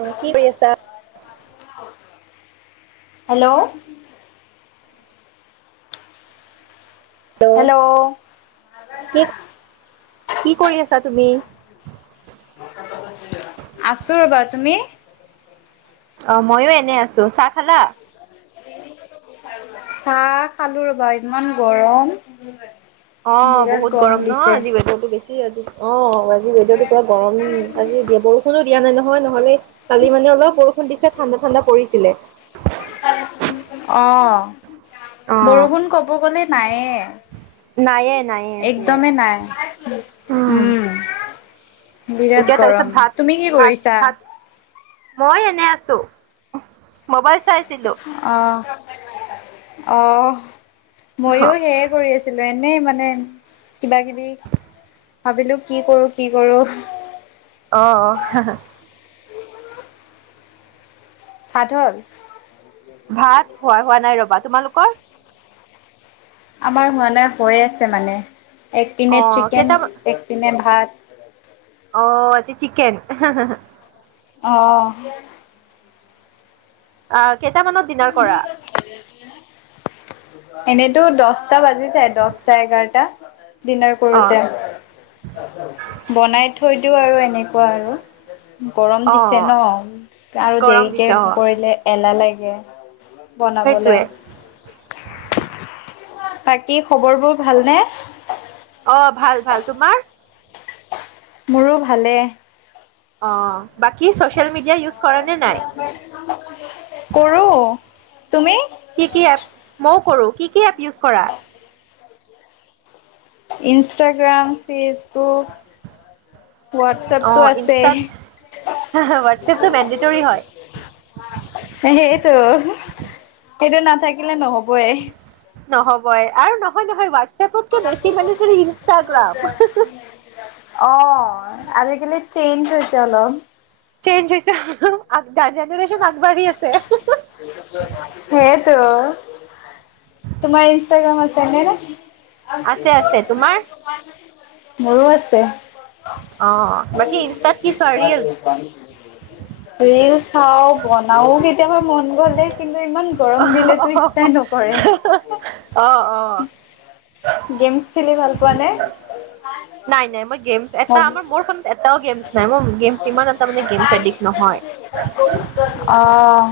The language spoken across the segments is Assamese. অ কি কৰি আছা হেল্ল'! হেল্ল'! কি কি কৰি আছা তুমি? আছোঁ ৰ'বা। তুমি? অ, ময়ো এনে আছো। চাহ খালা? চাহ খালো ৰবা, ইমান গৰম! অ, বিৰাট বহুত গৰম নহ, দিছে। আজি ৱেডাৰটো বেছি আজি। অ ৱে আজি ৱেডাৰ পুৰা গৰম, আজি দিয়া বৰষুণো দিয়া নাই নহয়, নহ'লে কালি মানে অলপ বৰষুণ দিছে ঠাণ্ডা-ঠাণ্ডা পৰিছিলে। অ, অ বৰষুণ ক'ব গ'লে নায়েই। নায়েই, নায়েই, সেইটোৱে। নাই উম। বিৰাট এতিয়া তাৰপিছত, গৰম তুমি কি কৰিছা? ভাত-ভাত-ভাত মই এনে আছো, মোবাইল চাই আছিলো। অহ, অহ, মইয়ো সেইয়ে কৰি আ ছিলো, এনেই মানে কিবা-কিবি, ভাবিলো কি কৰো, কি কৰো। অ, অ। ভাত হ'ল? ভাত হোৱা-হোৱা নাই ৰ'বা, তোমালোকৰ? আমাৰ হোৱা নাই, হৈ আছে মানে এক অ পিনে চিকেন কেইটামান এক পিনে ভাত। অ আজি চিকেন এহেহে। আহ। অ কেইটামানত ডিনাৰ কৰা? এনেতো দহটা বাজি যায় দহটা এঘাৰটা। ডিনাৰ অ কৰোতে বনাই থৈ দিও আৰু এনেকুৱা আৰু। গৰম অ দিছে ন আৰু গৰম দেৰিকে দিছে অ কৰিলে এলাহ লাগে। বনাবলে অ, সেইটোৱে বাকী খবৰ বোৰ ভালনে? অ ভাল ভাল তোমাৰ। মোৰো ভালেই। অ বাকী ছচিয়েল মিডিয়া ইউজ কৰা নে নাই। কৰো। তুমি? কি কি এপ মইয়ো কৰো। কি কি এপ ইউজ কৰা? Instagram, Facebook. অ হোৱাটছেপটো আছে। ইনষ্টাত হোৱাটছএপটো মেণ্ডেটৰী হয় সেইটো। সেইটো নাথাকিলে নহবই। নহবই আৰু নহয় নহয় হোৱাটছএপতকে বেছি মানে ইনষ্টাগ্ৰাম। অ আজিকালি চেইঞ্জ হৈছে অলপ। চেঞ্জ হৈছে জেনেৰেশ্যন আগবাঢ়ি আছে। সেইটো। তোমাৰ ইনষ্টাগ্ৰাম আছেনে? আছে আছে তোমাৰ মোৰো আছে। [inaudible] অ বাকী ইনষ্টাত কি চোৱা ৰিলচ ৰিল চাও বনাও কেতিয়াবা মন গ'ল দেই কিন্তু ইমান ইমান গৰম দিলেটো ইচ্ছাই নকৰে। অ, অ। গেমছ খেলি ভাল পোৱা নে? নাই নাই মই গেমচ এটা অ' আমাৰ মোৰখনত এটাও গেমছ নাই মোৰ গেমছ ইমান এটা মানে গেমছ এডিক্ট নহয়। আহ।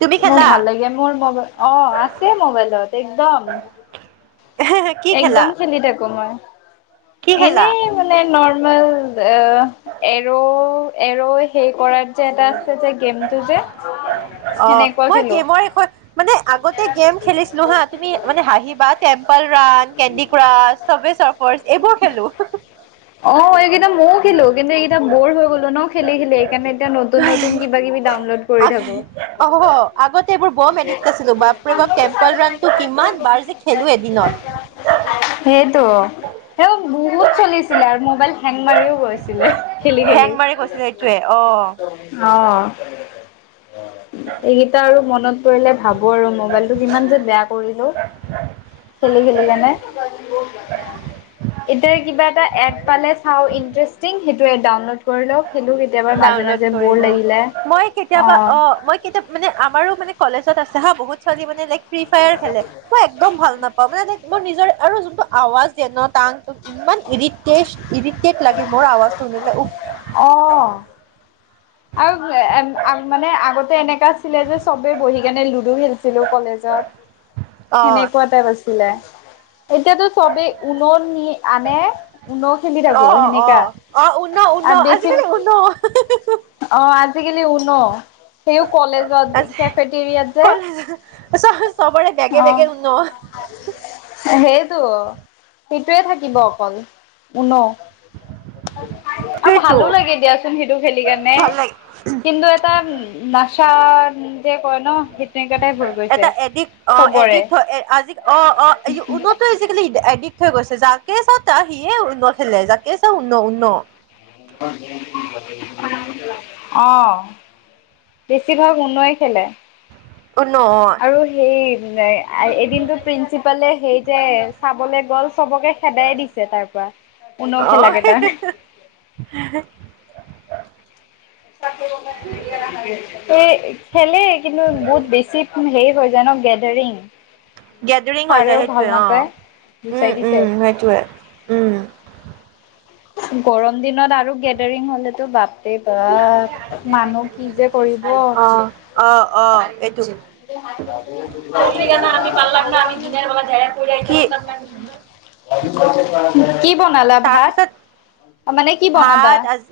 তুমি মোৰ খেলা ভাল লাগে মোৰ মোবাইল অ আছে মোবাইলত একদম। কি একদম খেলা খেলি থাকো মই কি খেলা এনেই মানে নৰ্মেল এৰ এৰ সেই কৰা। যে এটা আছে যে গেমটো যে অ সেনেকুৱা খেলো। [inaudible] মানে আগতে গেম খেলিছিলো হা তুমি মানে হাঁহি বা। Temple Run, Candy Crush, Subway চফাৰ এইবোৰ খেলো। অ এইকেইটা মইও। খিলো কিন্তু এইকেইটা বৰ হৈ গলো ন খেলি খেলি এইকাৰণে এতিয়া নতুন নতুন কিবা কিবি ডাউনলোড কৰি অ থাকো। আগতে এইবোৰ বম এডিক্ট আছিলো বাপৰে বাপ টেম্পল ৰানটো কিমান বাৰ যে খেলোঁ এদিনত। সেইটো সিটো বহুত চলিছে। চলিছিলে আৰু মোবাইল হেং মাৰিও গৈছিলে খেলি হেং খেলি। মাৰি গৈছিলে এইটোৱে অ অঁ। এইকেইটা আৰু মনত পৰিলে ভাবো আৰু মবাইলটো কিমান যে বেয়া কৰিলোঁ। খেলি খেলি কিনে এতিয়া কিবা এটা এড বালে চাওঁ ইণ্টাৰেষ্টিং, সেইটোৱে ডাউনলোড কৰিলেওঁ খেলোঁ কেতিয়াবা মাজে ডাউনলোড মাজে কৰি ব'ৰ লওঁ। লাগিলে, মই কেতিয়াবা অ'। মই কেতিয়া মানে আমাৰো মানে কলেজত আছে হা, বহুত ছোৱালী মানে লাইক ফ্ৰী ফায়াৰ খেলে। মই একদম ভাল নাপাওঁ মানে, মোৰ নিজৰ আৰু যোনটো আৱাজ দিয়ে ন, টাং-টোং ইমান ইৰিট [unintelligible] ইৰিকটেড লাগে মোৰ আৱাজটো শুনিলে, উফ। অ'। আৰু আগ মানে আগতে এনেকুৱা আছিলে যে চবেই বহি কেনে লুডু খেলিছিলোঁ কলেজত্ [inaudible] অ'। সেনেকুৱা টাইপ আছিলে। এতিয়াতো চবেই ঊন' নিয় আনে। উন খেলি থাকো অ', সেনেকা। অ'। অ', ঊন', আৰু ঊন', বেছি আজিকালি ঊন'। অ', আজিকালি ঊন'। হেও কলেজ ত। কলেজত চব চবৰে অ বেগে বেগে ঊন'। সেইটো, সেইটোৱে থাকিব অকল। ঊন'। সেইটোৱেটো ভালো লাগে দিয়াচোন সেইটো খেলিকেনে। ভাল লাগে। কিন্তু এটা নাচা যে কয় ন, সেইট এটা এডিক্ট অ', এডিক্ট হয়। আজি অ', অ', আইয়ো ঊনুত আজিকালি এডিক্ট হৈ গৈছে। যাকে চাওঁ তা- সিয়ে ঊন্ন' খেলে। যাকে চাওঁ ঊন্ন' ঊন্ন'। অ'। বেছিভাগ ঊন'ই খেলে। ঊন' অ'। আৰু সেই, এদিনটো প্ৰিন্সিপালে সেই যে চাবলৈ গ'ল সবকে খেদাইয়ে দিছে তাৰ পৰা, ঊন' অ খেলাকেইটাক। [unintelligible] এ, খেলেই। কিন্তু বহুত বেছি হেৰি হৈ যায় ন, গেদাৰিং গেদৰিং হৈ যায় সেইটোৱে অ'। গুচাই দিছে উ, উ, সেইটোয়ে, উ। গৰম দিনত আৰু গেদাৰিং হ'লেতো বাপ ৰে বাপ। মানুহ কি যে কৰিব! অ অ অ এইটো [unintelligible] কি বনালা ভাত? তাৰপিছত মানে কি বনাবা? ভাত আজি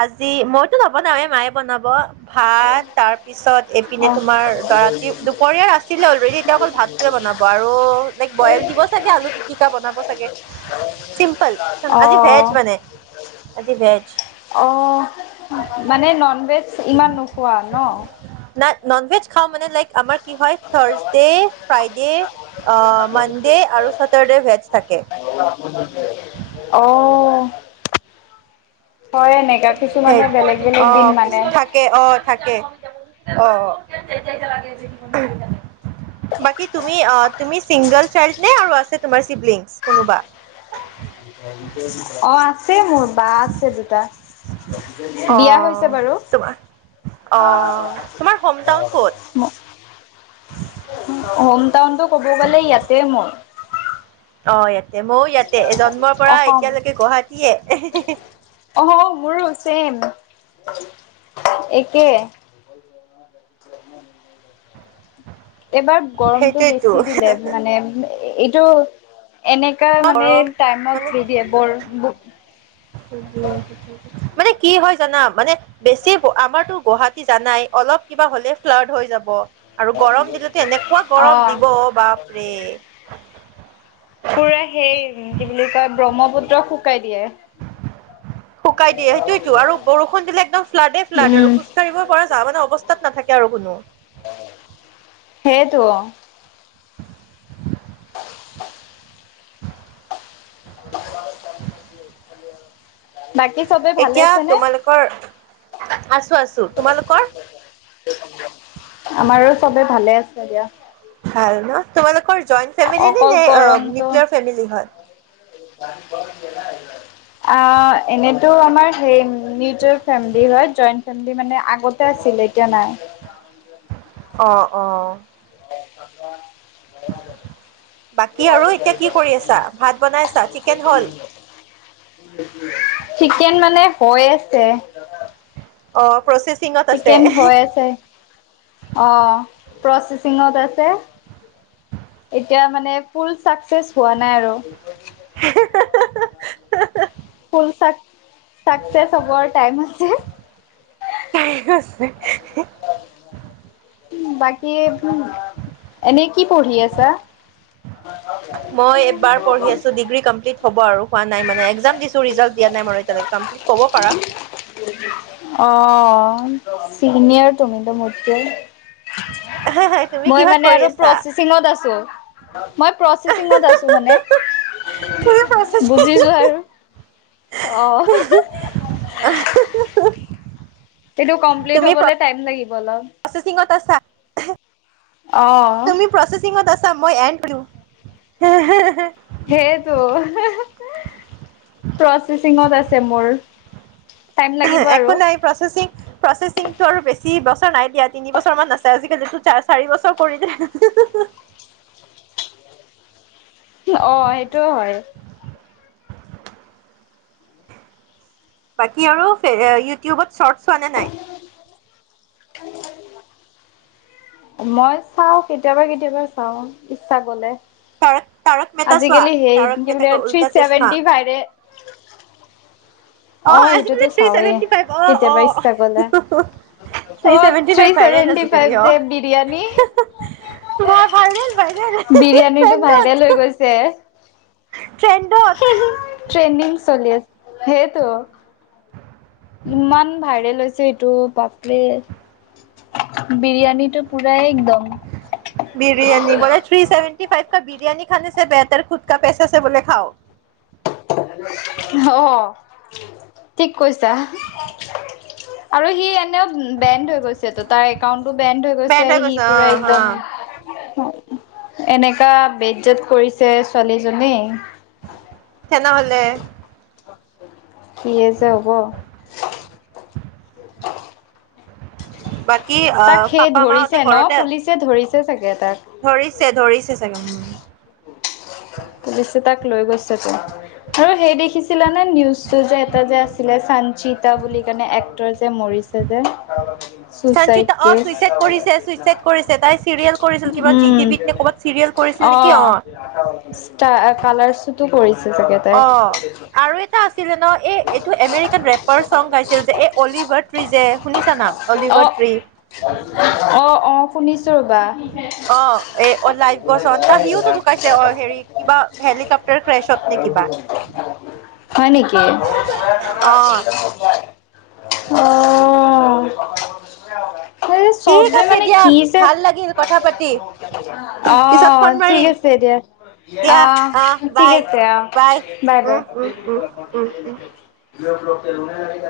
আজি, মইতো নবনাওঁৱে মায়ে বনাব। ভাত তাৰপিছত এইপিনে অ', তোমাৰ দ-ৰাতি দুপৰীয়াৰ আছিলে অলৰেডি, এতিয়া অকল ভাত টোৱে বনাব আৰু লাইক বইল দিব চাগে আলু পিটিকা বনাব চাগে। চিম্পল। আজি অ', ভেজ মানে, আজি ভেজ। অ', মানে ননভেজ ইমান নোখোৱা ন? নাই ননভেজ খাওঁ মানে লাইক আমাৰ কি হয় থৰ্চডে, ফ্ৰাইডে অ', মানডে আৰু চেটাৰ্ডে ভেজ থাকে। অ', হয় নেক ইয়াত কিছুমানে বেলেগ বেলেগ দিন কি মানে। কে। অ', থাকে। অ', অ'। বাকী তুমি অ', তুমি চিংগল চাইল্ড নে আৰু আছে তোমাৰ চিব্লিংছ কোনোবা অ', আছে মোৰ, বা আছে দুটা। বিয়া হৈছে অ' বাৰু। তোমাৰ অ' তোমাৰ হোম টাউন ক'ত? [unintelligible] ম, হোম টাউনটো ক'ব গ'লে ইয়াতে মোৰ। অ', ইয়াতে, ময়ো ইয়াতে, জন্মৰ পৰা অসম। এতিয়ালৈকে গুৱাহাটীয়ে। অ', মোৰো চেম, একে। এইবাৰ গৰমটো সেইটোয়েতো বেছি দিলে মানে এইটো এনে কা মানে গৰম মানে টাইমত নিদিয়ে বৰ বু মানে কি হয় জানা, মানে বেছি, আমাৰতো গুৱাহাটী জানাই, অলপ কিবা হ'লে, ফ্লাড হৈ যাব। আৰু গৰম দিলেতো এনেকুৱা গৰম অ', দিব, বাপৰে। পুৰা সেই, কি বুলি কয়, ব্ৰহ্মপুত্ৰক শুকাই দিয়ে। শুকাই দিয়ে, সেইটোৱেটো, আৰু বৰষুণ দিলে একদম ফ্লাডে, ফ্লাড উম আৰু খোজকাঢ়িব পৰা যা, মানে অৱস্থাত নাথাকে আৰু কোনো। সেইটো। [unintelligible] বাকী সবে এতিয়া তোমালোকৰ, আছোঁ, আছোঁ, তোমালোকৰ? আমাৰো সবে ভালে আছে দিয়া। ভাল ন', তোমালোকৰ জইণ্ট ফেমেলি ন অকল নে, আহ গৰমটো নিজৰ ফেমিলি হয়। [unintelligible] আহ, এনেইতো আমাৰ সেই নিজৰ ফেমিলি হয়, জইণ্ট ফেমিলি মানে আগত তে আহিলে, এতিয়া নাই। অ', অ'। [unintelligible] বাকী আৰু এতিয়া কি কৰি আছা, ভাত বনাই চা, চিকেন হল? চিকেন মানে হৈ আছে। অ', প্ৰচেছ চিকেন হৈ আছে, অ', প্ৰচচিঙত আছে। এতিয়া মানে ফুল চাকচেচ হোৱা নাই আৰু। ফুল চাক, চাকছেচ হ'ব টাইম আছে। [unintelligible] [unintelligible] বাকী, এনেই কি পঢ়ি আছা? মই এবাৰ পঢ়ি আছো, ডিগ্ৰী কমপ্লি হ'ব আৰু, হোৱা নাই, মানে একজাম দিছো, ৰিজাল্ট দিয়া নাই মানে এতিয়া লৈকে। কমপ্লিট ক'ব পাৰা। অ', চিনিয়ৰ তুমিতো মোতকে। তুমি মই কিহত মানে কৰি আৰু আছা প্ৰচি সিঙত আছোঁ, মই প্ৰচি সিঙত আছোঁ মানে। [unintelligible] বুজি যোৱা আৰু, অ'। আহ। কিন্তু কমপ্লিট হ'বলৈ টাইম লাগিব অলপ। প্ৰচেছিংত আছা। অ'। প্ৰচেছিংত আছা, মই [unintelligible] সেয়েটো, প্ৰচেছিংত আছে মোৰ। টাইম লাগিব একো আৰু নাই, প্ৰচেচিং, প্ৰচেচিংতটো আৰু বেছি বছৰ নাই দিয়া। তিনি বছৰ মান আছে, আজিকালিতো চাৰি বছৰ কৰিলে। অ' সেইটোও হয়। বাকী আৰু ইউটিউবত শ্বৰ্ট চোৱা নাই। [unintelligible] মই চাওঁ, কেতিয়াবা-কেতিয়াবা চাওঁ ইচ্ছা গ'লে। তাৰক তাৰক মেহতা চোৱা আজিকালি সেই তাৰক মেহতা বো কা থ্ৰী উল্টা চশমা ছেভেনটি ফাইভ অ' আজিকালি সেইটোতো থ্ৰী চাওঁৱেই। চেভেনটি ফাইভ, অ' কেতিয়াবা অ' ইচ্ছা গ'লে। থ্ৰী অ', seventy five viral seventy five আজিকালি অ'। যে বিৰিয়ানী [unintelligible] বিৰিয়ানীটো ভাইৰেল হৈ গৈছে। [unintelligible] ট্ৰেণ্ডত ট্ৰেডিঙ চলি আছে, সেইটো ইমান ভাইৰেল হৈছে এইটো বাপৰে। বিৰিয়ানীটো পূৰাই একদম। বিৰিয়ানী, বোলে থি ছেভেটি ফাইভ কা বিৰিয়ানী খানেছে বেহেটাৰ খুদকা পেচাছে বোলে খাওঁ। অ' ঠিক কৈছা, আৰু সি এনে এইপিনেও বেণ্ড হৈ গৈছে তো, তাৰ একাউন্টটো বেণ্ড হৈ গৈছে, সি পুৰা একদম এনেকা বেট জত কৰিছে ছোৱালীজনী তেনেহ'লে কিযে হ'ব। বাকী অ' পাপা মাহঁতে ঘৰতে যে ধৰিছে চাগে তাক। ধৰিছে, ধৰিছে চাগে উম'। পুলিচে তাক লৈ গৈছে তো। আৰু সেই দেখিছিলানে, নিউজটো যে এটা যে আছিলে চাঞ্চিতা বুলি কাৰণে এক্ৰৰ যে মৰিছে [inaudible] আছে যে চুচাইড চাঞ্চচিতা, অ' কেছ। চুইচাইড কৰিছে, চুইচাইড কৰিছে, তাই চিৰিয়েল কৰিছিল কিবা জি উম, টি ভিত নে ক'ৰবাত চিৰিয়েল কৰিছিল নেকি অ'। ইষ্টাৰ কালাৰ্ছত টো কৰিছে চাগে। তাই। অ' আৰু এটা আছিলে ন এই এইটো এমেৰিকাত ৰেপাৰ চং গাইছিল যে, এই অলিভাৰ ট্ৰি যে, শুনিছা নাম অ', অলিভাৰ ট্ৰি। অ' অ' শুনিছোঁ ৰ'বা। অ' এ অ' লাইভগছন সিওতো ঢুকাইছে অ' হেৰি কিবা হেলিকপ্টাৰ ক্ৰেছত নে কিবা। হয় নেকি? অ অ' আৰে চবে ঠিক যে আছে মানে দিয়া কিযে, ভাল লাগিল কথা পাতি পিছত অ' ফোন ঠিক মাৰিম আছে। থৈ দিয়া, দিয়া অ অ'হ ঠিক বাই আছে, অ' বাই বাই। উম উম উম উম' উম' [unintelligible]